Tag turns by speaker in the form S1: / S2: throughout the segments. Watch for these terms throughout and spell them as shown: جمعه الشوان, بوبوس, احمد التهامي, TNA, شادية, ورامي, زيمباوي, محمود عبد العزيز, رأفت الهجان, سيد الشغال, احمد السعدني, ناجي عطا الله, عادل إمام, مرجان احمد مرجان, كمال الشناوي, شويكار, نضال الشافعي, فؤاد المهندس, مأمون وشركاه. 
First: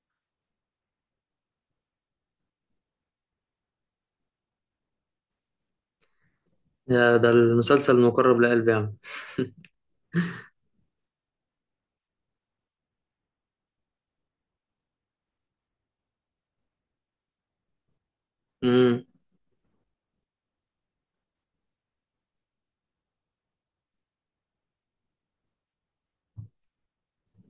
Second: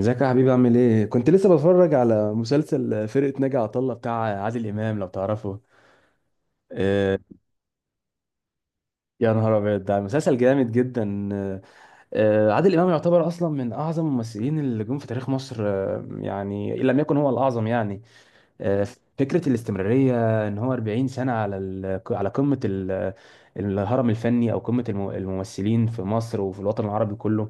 S1: ازيك يا حبيبي، عامل ايه؟ كنت لسه بتفرج على مسلسل فرقة ناجي عطا الله بتاع عادل إمام، لو تعرفه.
S2: يا
S1: آه،
S2: ده المسلسل المقرب لقلبي يعني.
S1: يا نهار أبيض، ده مسلسل جامد جدا. عادل إمام يعتبر أصلا من أعظم الممثلين اللي جم في تاريخ مصر، يعني إن لم يكن هو الأعظم يعني. آه،
S2: امم.
S1: فكرة الاستمرارية إن هو 40 سنة على قمة الهرم الفني، أو قمة الممثلين في مصر وفي الوطن العربي كله.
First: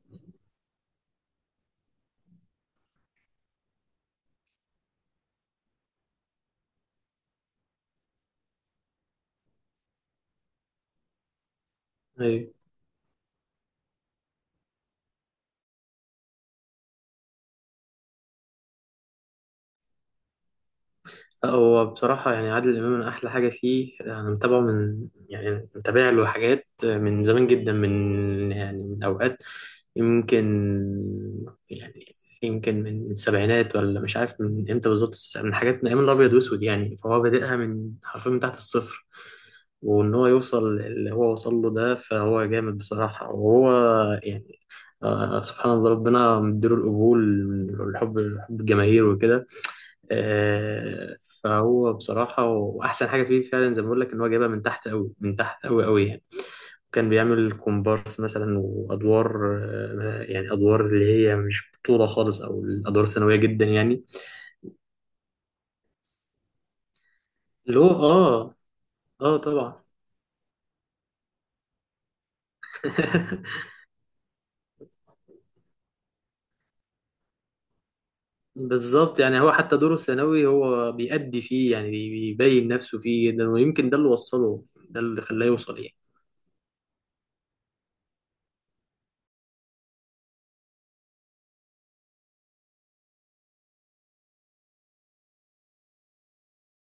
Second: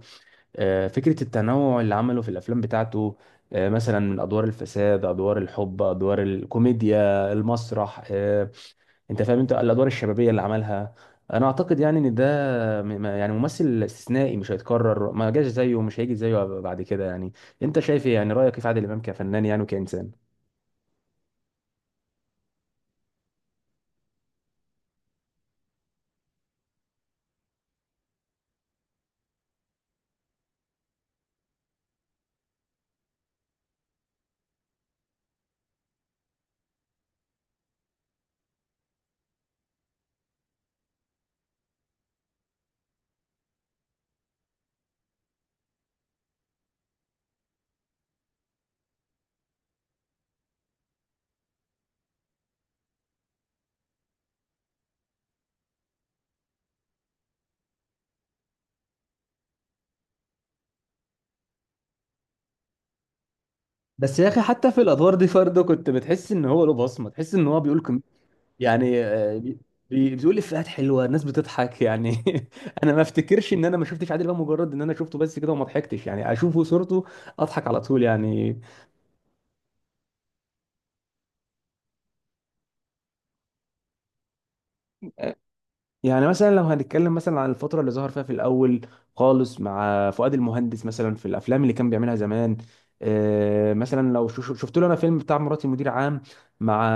S1: فكرة التنوع اللي عمله في الأفلام بتاعته، مثلا من أدوار الفساد، أدوار الحب، أدوار الكوميديا، المسرح. أنت فاهم، أنت الأدوار الشبابية اللي عملها. أنا أعتقد يعني إن ده
S2: ايوه.
S1: يعني ممثل استثنائي مش هيتكرر، ما جاش زيه ومش هيجي زيه بعد كده يعني. أنت شايف إيه؟ يعني رأيك إيه في عادل إمام كفنان يعني وكإنسان؟
S2: لا، هو بصراحة يعني عادل إمام من أحلى حاجة فيه، أنا متابعه من يعني متابع له حاجات من زمان جدا، من أوقات يمكن يعني يمكن من السبعينات، ولا مش عارف من إمتى بالظبط، بس من حاجات من أيام الأبيض وأسود يعني. فهو بادئها حرفيا من تحت الصفر، وان هو يوصل اللي هو وصل له ده، فهو جامد بصراحة. وهو يعني سبحان الله ربنا مديله القبول والحب، حب الجماهير وكده. آه فهو بصراحة، وأحسن حاجة فيه فعلا زي ما بقول لك، إن هو جايبها من تحت أوي، من تحت أوي أوي يعني. كان بيعمل كومبارس مثلا وأدوار، آه يعني أدوار اللي هي مش بطولة خالص، أو الأدوار ثانوية جدا يعني.
S1: بس يا اخي، حتى في الادوار دي برضه كنت بتحس ان هو له بصمه، تحس ان هو
S2: اللي هو.
S1: بيقول
S2: آه
S1: يعني،
S2: آه طبعا.
S1: بتقول افيهات حلوه، الناس بتضحك يعني. انا ما افتكرش ان انا ما شفتش عادل امام، مجرد ان انا شفته بس كده وما ضحكتش، يعني اشوفه صورته اضحك على طول يعني.
S2: بالظبط. يعني هو حتى دوره الثانوي هو بيأدي فيه يعني، بيبين نفسه فيه جدا، ويمكن ده اللي وصله، ده اللي خلاه يوصل يعني.
S1: يعني مثلا لو هنتكلم مثلا عن الفتره اللي ظهر فيها في الاول خالص مع فؤاد المهندس، مثلا في الافلام اللي كان بيعملها زمان. مثلا لو شفت له انا فيلم بتاع مراتي مدير عام، مع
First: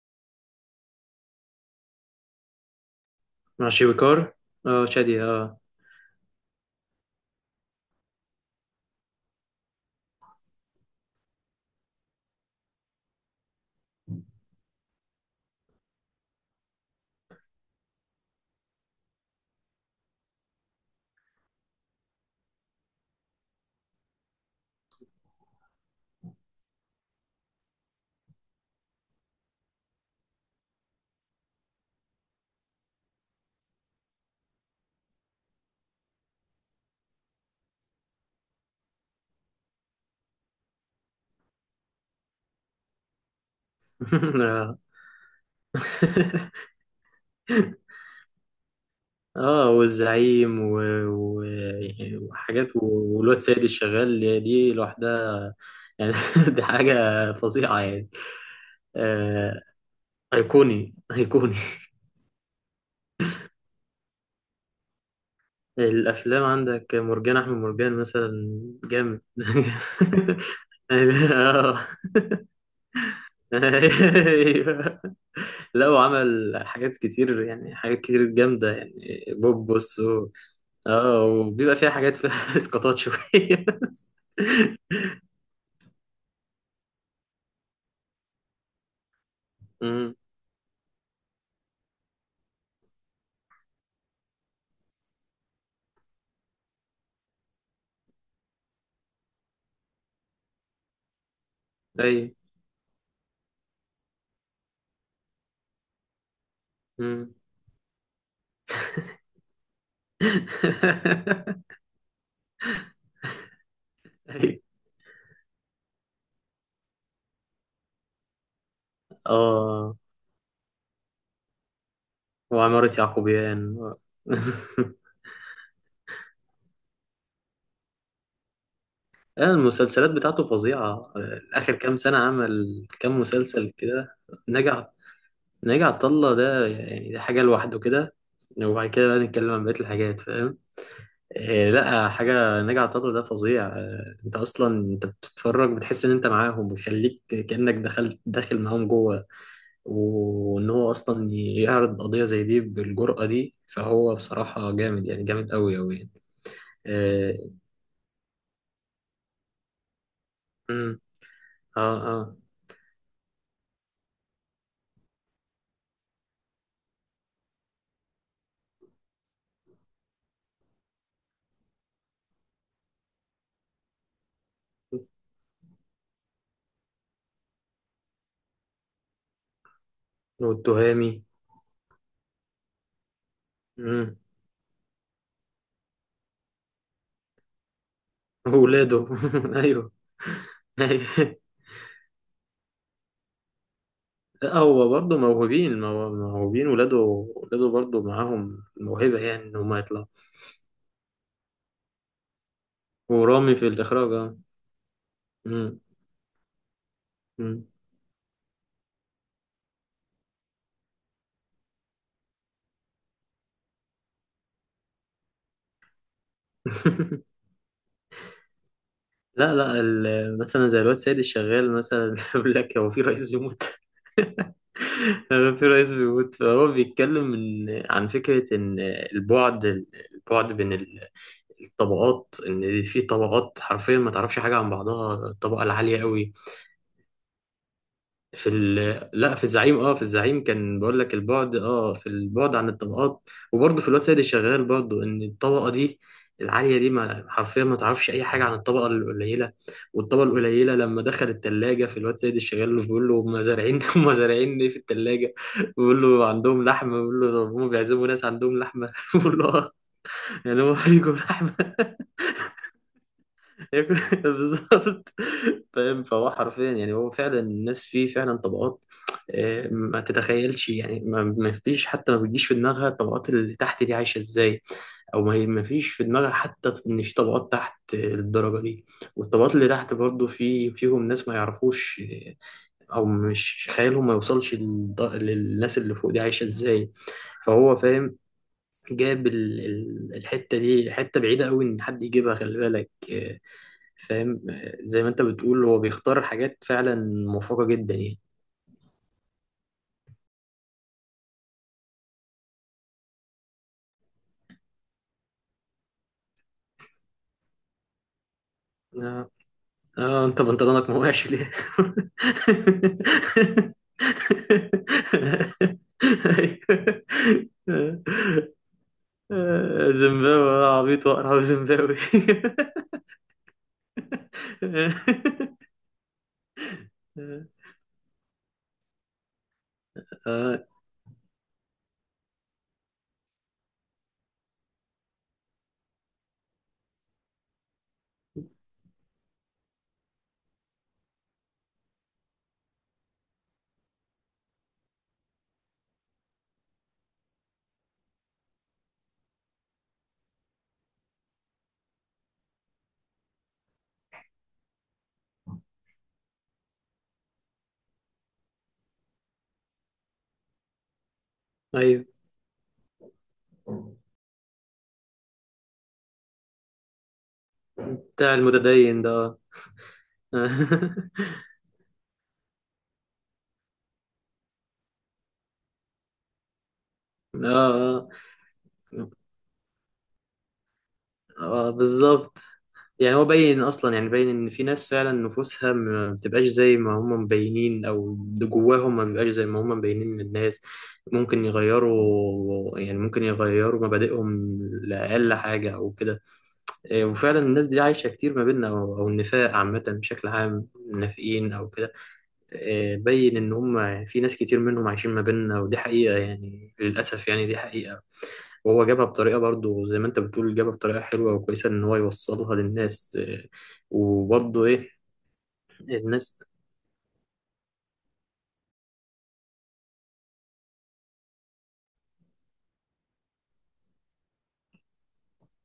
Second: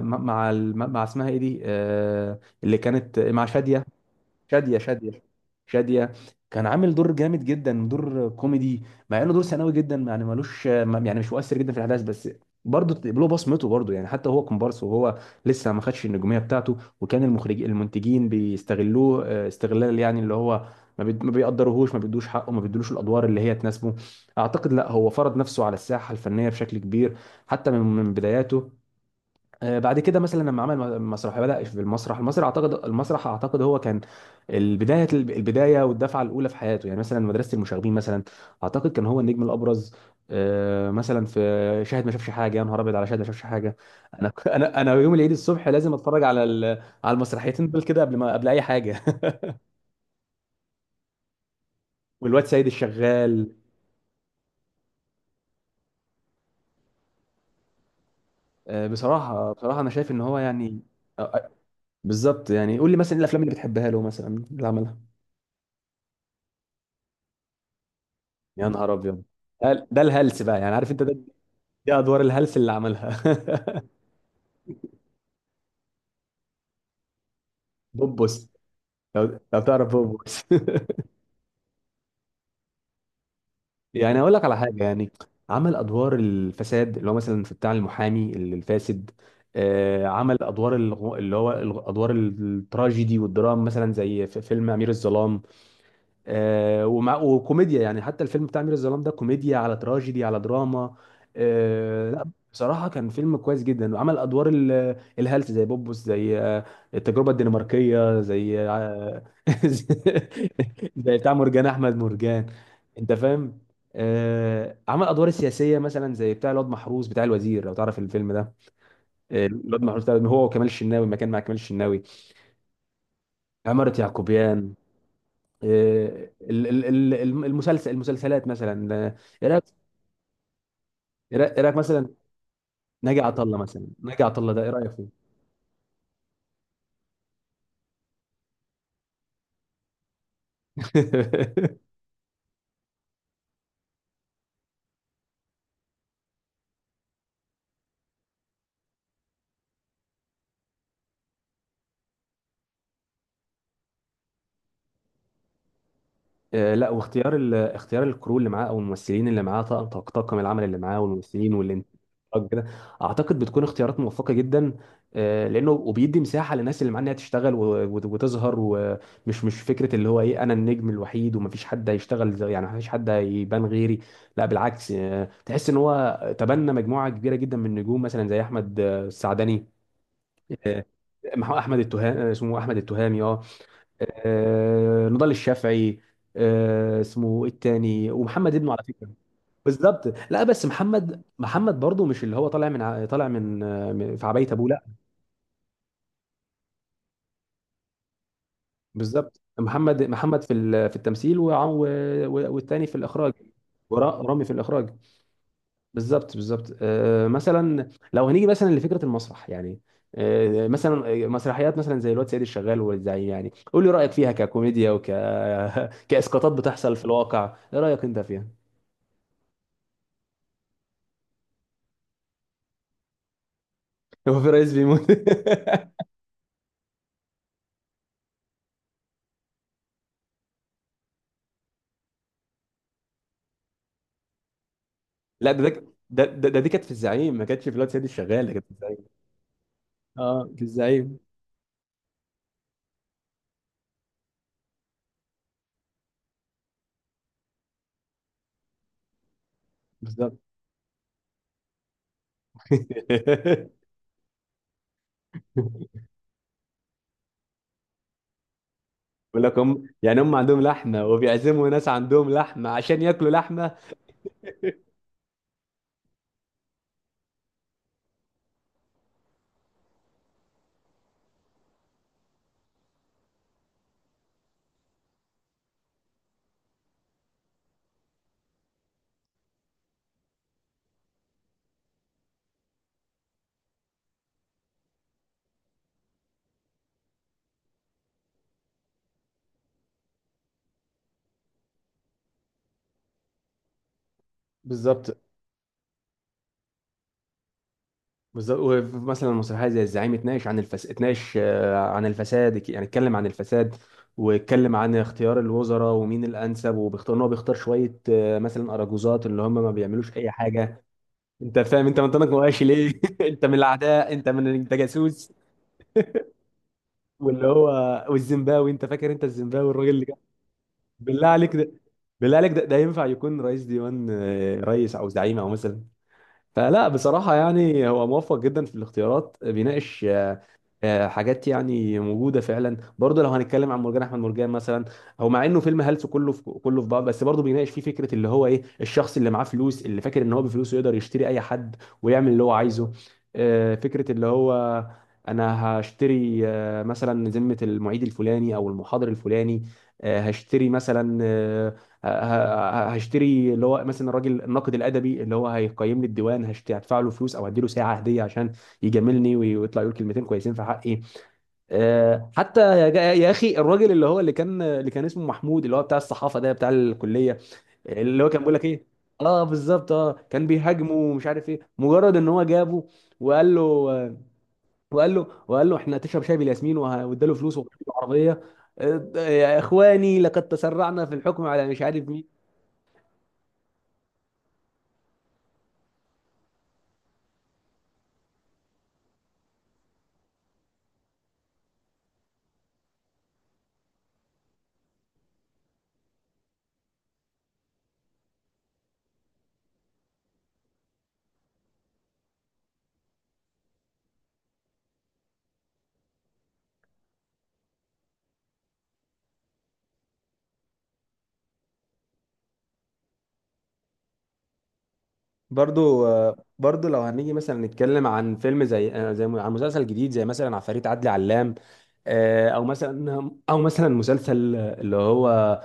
S1: مع مع مع اسمها ايه دي، اللي كانت مع
S2: مع
S1: شاديه،
S2: شويكار.
S1: شادية
S2: اه
S1: شادية
S2: شادي اه.
S1: شادية. كان عامل دور جامد جدا، دور كوميدي، مع انه دور ثانوي جدا يعني، ملوش يعني، مش مؤثر جدا في الاحداث، بس برضه له بصمته برضه يعني. حتى هو كومبارس، وهو لسه ما خدش النجوميه بتاعته، وكان المخرج، المنتجين بيستغلوه استغلال يعني، اللي هو ما بيقدروهوش، ما بيدوش حقه، ما بيدوش الادوار اللي هي تناسبه. اعتقد لا، هو فرض نفسه على الساحه الفنيه بشكل كبير حتى من بداياته. بعد كده مثلا لما عمل مسرح، بدأ في المسرح. اعتقد هو كان البدايه، والدفعه الاولى في حياته، يعني مثلا مدرسه المشاغبين مثلا. اعتقد كان هو النجم الابرز. مثلا في شاهد ما شافش حاجه، يا نهار ابيض على شاهد ما شافش حاجه. انا
S2: اه.
S1: انا يوم العيد الصبح لازم اتفرج على المسرحيتين دول كده قبل ما، قبل اي حاجه.
S2: آه، والزعيم و...
S1: والواد سيد
S2: وحاجات والواد
S1: الشغال.
S2: سيد الشغال، دي لوحدها يعني. دي حاجة فظيعة يعني.
S1: بصراحه،
S2: آه...
S1: انا شايف ان هو يعني،
S2: أيقوني
S1: آه، آه،
S2: أيقوني.
S1: بالظبط يعني. قول لي مثلا ايه الافلام اللي بتحبها له، مثلا اللي عملها.
S2: الافلام عندك مرجان احمد مرجان مثلا،
S1: يا نهار
S2: جامد.
S1: ابيض، ده الهلس بقى، يعني عارف انت
S2: يعني-
S1: ده،
S2: آه.
S1: دي ادوار الهلس اللي عملها.
S2: أيوة. لا، وعمل حاجات كتير يعني، حاجات كتير
S1: بوبوس،
S2: جامده يعني،
S1: لو تعرف
S2: بوبوس
S1: بوبوس.
S2: اه. وبيبقى فيها حاجات فيها اسقاطات شويه.
S1: يعني اقول لك على حاجه يعني، عمل ادوار الفساد اللي هو مثلا في بتاع المحامي الفاسد.
S2: امم.
S1: عمل ادوار الغ- اللي هو الغ- ادوار التراجيدي والدراما، مثلا زي في فيلم امير الظلام. آه، ومع وكوميديا يعني، حتى الفيلم بتاع أمير الظلام ده كوميديا على تراجيدي على دراما. لا
S2: ايوه.
S1: بصراحة كان فيلم كويس جدا. وعمل أدوار الهلس، زي بوبوس، زي التجربة
S2: امم.
S1: الدنماركية، زي زي بتاع مرجان أحمد مرجان، أنت فاهم.
S2: ايوه.
S1: عمل أدوار السياسية مثلا، زي بتاع الواد محروس، بتاع الوزير، لو تعرف الفيلم ده. الواد
S2: اه.
S1: محروس ده هو وكمال الشناوي، ما كان مع كمال الشناوي.
S2: وعمارة يعقوبيان.
S1: عمارة يعقوبيان. المسلسلات مثلا. ايه
S2: آه،
S1: رايك،
S2: المسلسلات بتاعته فظيعة، آه،
S1: إيه
S2: آخر
S1: رأيك
S2: كام
S1: مثلا؟
S2: سنة عمل
S1: ناجي
S2: كام
S1: عطا الله،
S2: مسلسل
S1: مثلا
S2: كده.
S1: ناجي عطا الله ده ايه
S2: نجح.
S1: رايك
S2: ناجي عطا الله ده يعني ده حاجة لوحده كده، وبعد كده بقى نتكلم عن بقية الحاجات، فاهم؟ إيه،
S1: فيه؟
S2: لا، حاجة ناجي عطا الله ده فظيع، آه، انت اصلا انت بتتفرج بتحس ان انت معاهم، ويخليك كأنك دخلت داخل معاهم جوه. وان هو اصلا يعرض قضية زي دي بالجرأة دي، فهو بصراحة جامد يعني، جامد قوي قوي يعني.
S1: لا، واختيار
S2: اه.
S1: اختيار الكرو اللي معاه او الممثلين اللي معاه، طاقم، طاقم العمل اللي معاه،
S2: أمم.
S1: والممثلين
S2: اه. آه.
S1: والانتاج كده، اعتقد بتكون اختيارات موفقه جدا. لانه وبيدي مساحه للناس اللي معاه انها تشتغل وتظهر، ومش مش فكره اللي هو ايه، انا النجم الوحيد ومفيش حد هيشتغل يعني مفيش حد هيبان غيري. لا بالعكس، تحس ان هو تبنى مجموعه كبيره جدا من النجوم، مثلا زي احمد السعدني. آه،
S2: والتهامي.
S1: احمد التهامي، اسمه احمد التهامي، اه.
S2: أمم.
S1: نضال الشافعي. اسمه إيه التاني؟ ومحمد ابنه على
S2: وولاده.
S1: فكره.
S2: ايوه.
S1: بالظبط، لا بس محمد برضه، مش اللي هو طالع من ع- طالع من آه، من- في عباية
S2: لا،
S1: ابوه، لا.
S2: هو برضه موهوبين، موهوبين ولاده، ولاده برضه معاهم موهبة
S1: بالظبط،
S2: يعني، إن هما يطلعوا.
S1: محمد في في التمثيل، والتاني في الاخراج.
S2: ورامي في الإخراج أه.
S1: ورامي في الاخراج.
S2: مم.
S1: بالظبط بالظبط.
S2: مم.
S1: مثلا لو هنيجي مثلا لفكره المسرح يعني. مثلا مسرحيات مثلا زي الواد سيد الشغال والزعيم، يعني قول لي رايك فيها ككوميديا، وك كاسقاطات بتحصل في الواقع. ايه رايك انت فيها؟
S2: لا لا، مثلا زي الواد سيد الشغال مثلا. يقول لك هو في رئيس بيموت.
S1: هو في رئيس بيموت؟
S2: هو في رئيس بيموت، فهو بيتكلم عن فكرة إن البعد، البعد بين ال- الطبقات، إن في طبقات حرفيا ما تعرفش حاجة عن بعضها،
S1: لا،
S2: الطبقة العالية قوي.
S1: ده دي كانت في الزعيم، ما كانتش في الواد سيد الشغال، ده كانت في الزعيم.
S2: لا، في الزعيم
S1: اه، في
S2: كان بقول لك
S1: الزعيم.
S2: البعد، اه في البعد عن الطبقات. وبرضه في الواد سيد الشغال برضه، ان الطبقه دي العاليه دي ما حرفيا، ما تعرفش اي حاجه عن الطبقه القليله. والطبقه
S1: بالظبط.
S2: القليله لما دخل التلاجة في الواد سيد الشغال، بيقول له هم زارعين هم زارعين ايه في التلاجة. بيقول له عندهم لحمه. بيقول له طب هم بيعزموا ناس عندهم لحمه بيقول
S1: بيقول
S2: له
S1: لك،
S2: اه.
S1: هم يعني هم عندهم
S2: يعني هم
S1: لحمه
S2: بيجوا لحمه
S1: وبيعزموا ناس عندهم لحمه عشان ياكلوا لحمه.
S2: ياكل. بالظبط. فاهم؟ فهو حرفيا يعني، هو فعلا الناس فيه فعلا طبقات. آه، ما تتخيلش يعني، ما فيش حتى، ما بتجيش في دماغها الطبقات اللي تحت دي عايشة ازاي. او ما هي ما فيش في دماغها حتى ان في طبقات تحت الدرجة دي. والطبقات اللي تحت برضو في فيهم ناس ما يعرفوش، آه، او مش خيالهم ما يوصلش للناس اللي فوق دي عايشة ازاي. فهو فاهم، جاب الحتة دي، حتة بعيدة قوي ان حد يجيبها، خلي بالك. آه، فاهم؟ زي ما
S1: بالظبط
S2: انت بتقول، هو بيختار حاجات فعلا موفقة جدا يعني.
S1: بالظبط. ومثلا المسرحيه زي الزعيم اتناقش عن الفساد، يعني اتكلم عن الفساد، واتكلم عن اختيار الوزراء ومين الانسب، وبيختار ان هو بيختار شويه، مثلا اراجوزات
S2: اه.
S1: اللي هم ما بيعملوش
S2: آه
S1: اي
S2: انت
S1: حاجه.
S2: بنطلونك مواشي ليه؟
S1: انت فاهم، انت منطقك مقاشي ليه؟ انت من الاعداء، انت من، انت جاسوس. واللي هو، والزيمباوي، انت فاكر انت الزيمباوي الراجل
S2: آه،
S1: اللي كان؟
S2: زيمباوي، آه، عبيط
S1: بالله
S2: واقرع
S1: عليك،
S2: وزيمباوي.
S1: ده ينفع يكون رئيس ديوان، رئيس او زعيم او مثلا؟ فلا بصراحة يعني، هو موفق جدا في الاختيارات، بيناقش
S2: آه،
S1: حاجات يعني موجودة فعلا. برضه لو هنتكلم عن مرجان أحمد مرجان مثلا، هو مع إنه فيلم هلس كله في كله في بعض، بس برضه بيناقش فيه فكرة اللي هو إيه، الشخص اللي معاه فلوس اللي فاكر إن هو بفلوسه يقدر يشتري أي حد ويعمل اللي هو عايزه. فكرة اللي هو، أنا هشتري مثلا ذمة المعيد الفلاني أو المحاضر الفلاني. آه، هشتري مثلا آه، ه- ه- هشتري اللي هو مثلا الراجل الناقد الادبي اللي هو هيقيم لي الديوان، هدفع له فلوس او هديله ساعه هديه عشان يجاملني ويطلع يقول كلمتين كويسين في حقي.
S2: ايوه.
S1: حتى يا يا اخي، الراجل اللي كان اسمه محمود، اللي هو بتاع الصحافه ده بتاع الكليه، اللي هو
S2: بتاع
S1: كان بيقول لك ايه؟
S2: المتدين ده، اه.
S1: اه بالظبط، اه كان بيهاجمه ومش عارف ايه، مجرد ان هو جابه وقال له وقال له احنا تشرب شاي بالياسمين، واداله فلوس
S2: اه
S1: وعربيه. يا اخواني لقد تسرعنا في الحكم على
S2: اه، آه،
S1: مش عارف مين.
S2: بالظبط. يعني هو باين اصلا، يعني باين ان في ناس فعلا نفوسها ما بتبقاش زي ما هم مبينين، او اللي جواهم ما بيبقاش زي ما هم مبينين للناس. ممكن يغيروا مبادئهم لاقل حاجه او كده. إيه، وفعلا الناس دي عايشه كتير ما بيننا، او النفاق عامه بشكل عام، نافقين او كده. آه، بين ان هم في ناس كتير منهم عايشين ما بيننا، ودي حقيقة يعني، للأسف يعني، دي حقيقة. وهو جابها بطريقة برضو، زي ما انت بتقول، جابها بطريقة حلوة وكويسة ان هو يوصلها للناس. آه، وبرضو ايه
S1: برضو،
S2: الناس،
S1: لو هنيجي مثلا نتكلم عن فيلم زي، عن مسلسل جديد، زي مثلا عفاريت عدلي علام. او مثلا مسلسل اللي هو، آه،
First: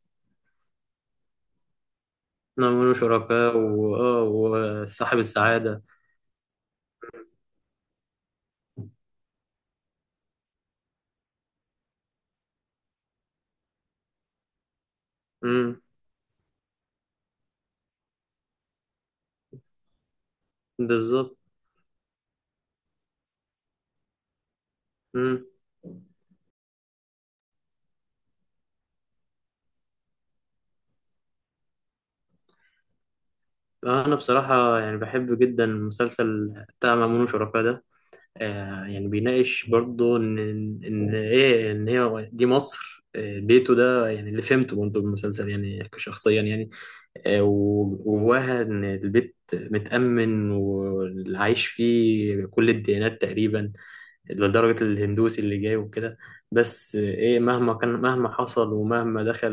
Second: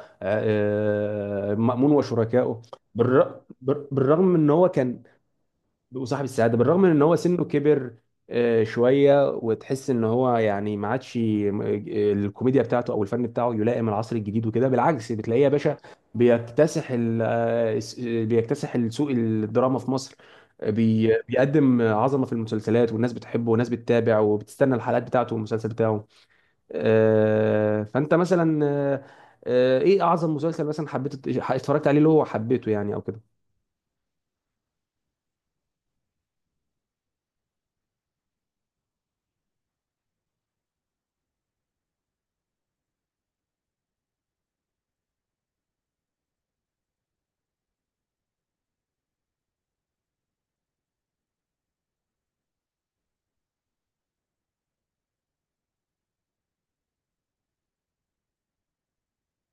S1: آه، مأمون وشركائه.
S2: نعملوا
S1: بالر-
S2: شركاء، واه،
S1: بالرغم من ان هو كان،
S2: وصاحب السعادة.
S1: وصاحب السعاده، بالرغم من ان هو سنه كبر شويه، وتحس ان هو يعني ما عادش الكوميديا بتاعته او الفن بتاعه يلائم العصر الجديد وكده. بالعكس بتلاقيه يا باشا
S2: امم.
S1: بيكتسح بيكتسح السوق، الدراما في مصر.
S2: بالظبط.
S1: بيقدم عظمه في المسلسلات، والناس بتحبه، والناس بتتابع وبتستنى الحلقات بتاعته
S2: امم.
S1: والمسلسل بتاعه. آه، فانت مثلا آه، آه، ايه اعظم مسلسل مثلا حبيت اتفرجت عليه، اللي هو حبيته يعني او كده؟
S2: انا بصراحة يعني بحب جدا مسلسل بتاع مأمون وشركاه ده. آه، يعني بيناقش برضه ان هي دي مصر، آه، بيته ده يعني، اللي فهمته برضه بالمسلسل يعني شخصيا يعني. آه، وجواها ان البيت متأمن، واللي عايش فيه كل الديانات تقريبا، لدرجة الهندوسي اللي جاي وكده. بس آه، ايه، مهما كان، مهما حصل، ومهما دخل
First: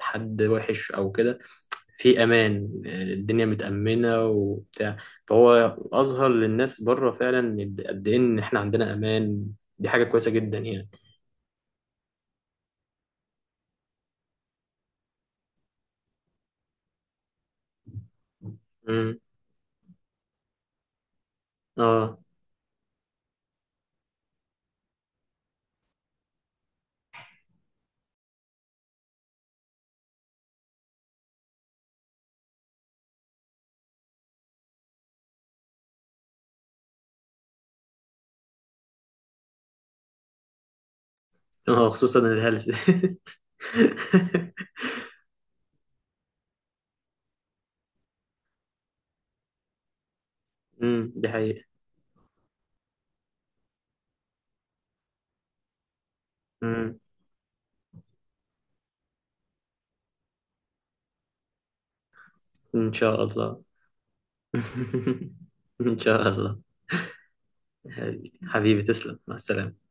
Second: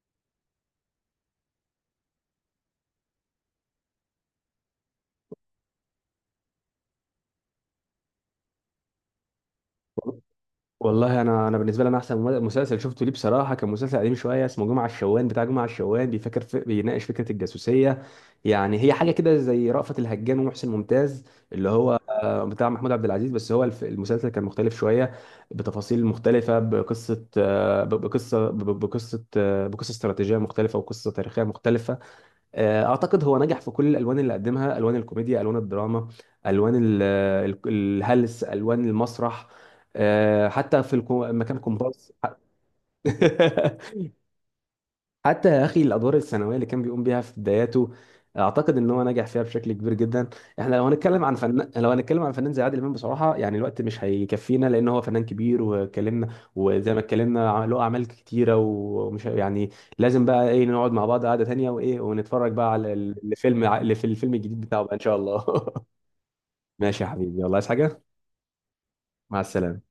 S2: حد وحش او كده، في امان، الدنيا متامنه وبتاع. فهو اظهر للناس بره فعلا، إن قد ايه ان احنا عندنا امان. دي حاجه كويسه جدا يعني.
S1: والله انا، انا بالنسبه لي انا احسن مسلسل شفته ليه بصراحه كان مسلسل قديم شويه، اسمه جمعه الشوان، بتاع جمعه الشوان، بيفكر في بيناقش فكره الجاسوسيه. يعني هي حاجه
S2: امم.
S1: كده زي رأفت الهجان ومحسن ممتاز، اللي هو
S2: اه،
S1: بتاع محمود عبد العزيز، بس هو المسلسل كان مختلف شويه بتفاصيل مختلفه، بقصه آه، ب- بقصه ب- ب- بقصه آه، بقصه استراتيجيه مختلفه وقصه تاريخيه مختلفه. اعتقد هو نجح في كل الالوان اللي قدمها، الوان الكوميديا، الوان الدراما، الوان الهلس، الوان المسرح. حتى في مكان
S2: اه،
S1: كومبارس.
S2: خصوصا الهلس.
S1: حتى يا اخي الادوار الثانويه اللي كان بيقوم بيها في بداياته، اعتقد ان هو نجح فيها بشكل كبير جدا. احنا لو
S2: امم.
S1: هنتكلم
S2: دي
S1: عن
S2: حقيقه.
S1: فنان، زي عادل امام، بصراحه يعني الوقت مش هيكفينا، لان هو فنان كبير واتكلمنا، وزي
S2: امم.
S1: ما اتكلمنا له اعمال كتيره، ومش يعني لازم بقى ايه، نقعد مع بعض قعده تانيه وايه، ونتفرج بقى على
S2: ان شاء الله.
S1: الفيلم اللي في الفيلم الجديد بتاعه بقى ان شاء الله.
S2: ان شاء الله.
S1: ماشي يا حبيبي، يلا، عايز حاجه؟
S2: حبيبي تسلم، مع
S1: مع السلامه.
S2: السلامه.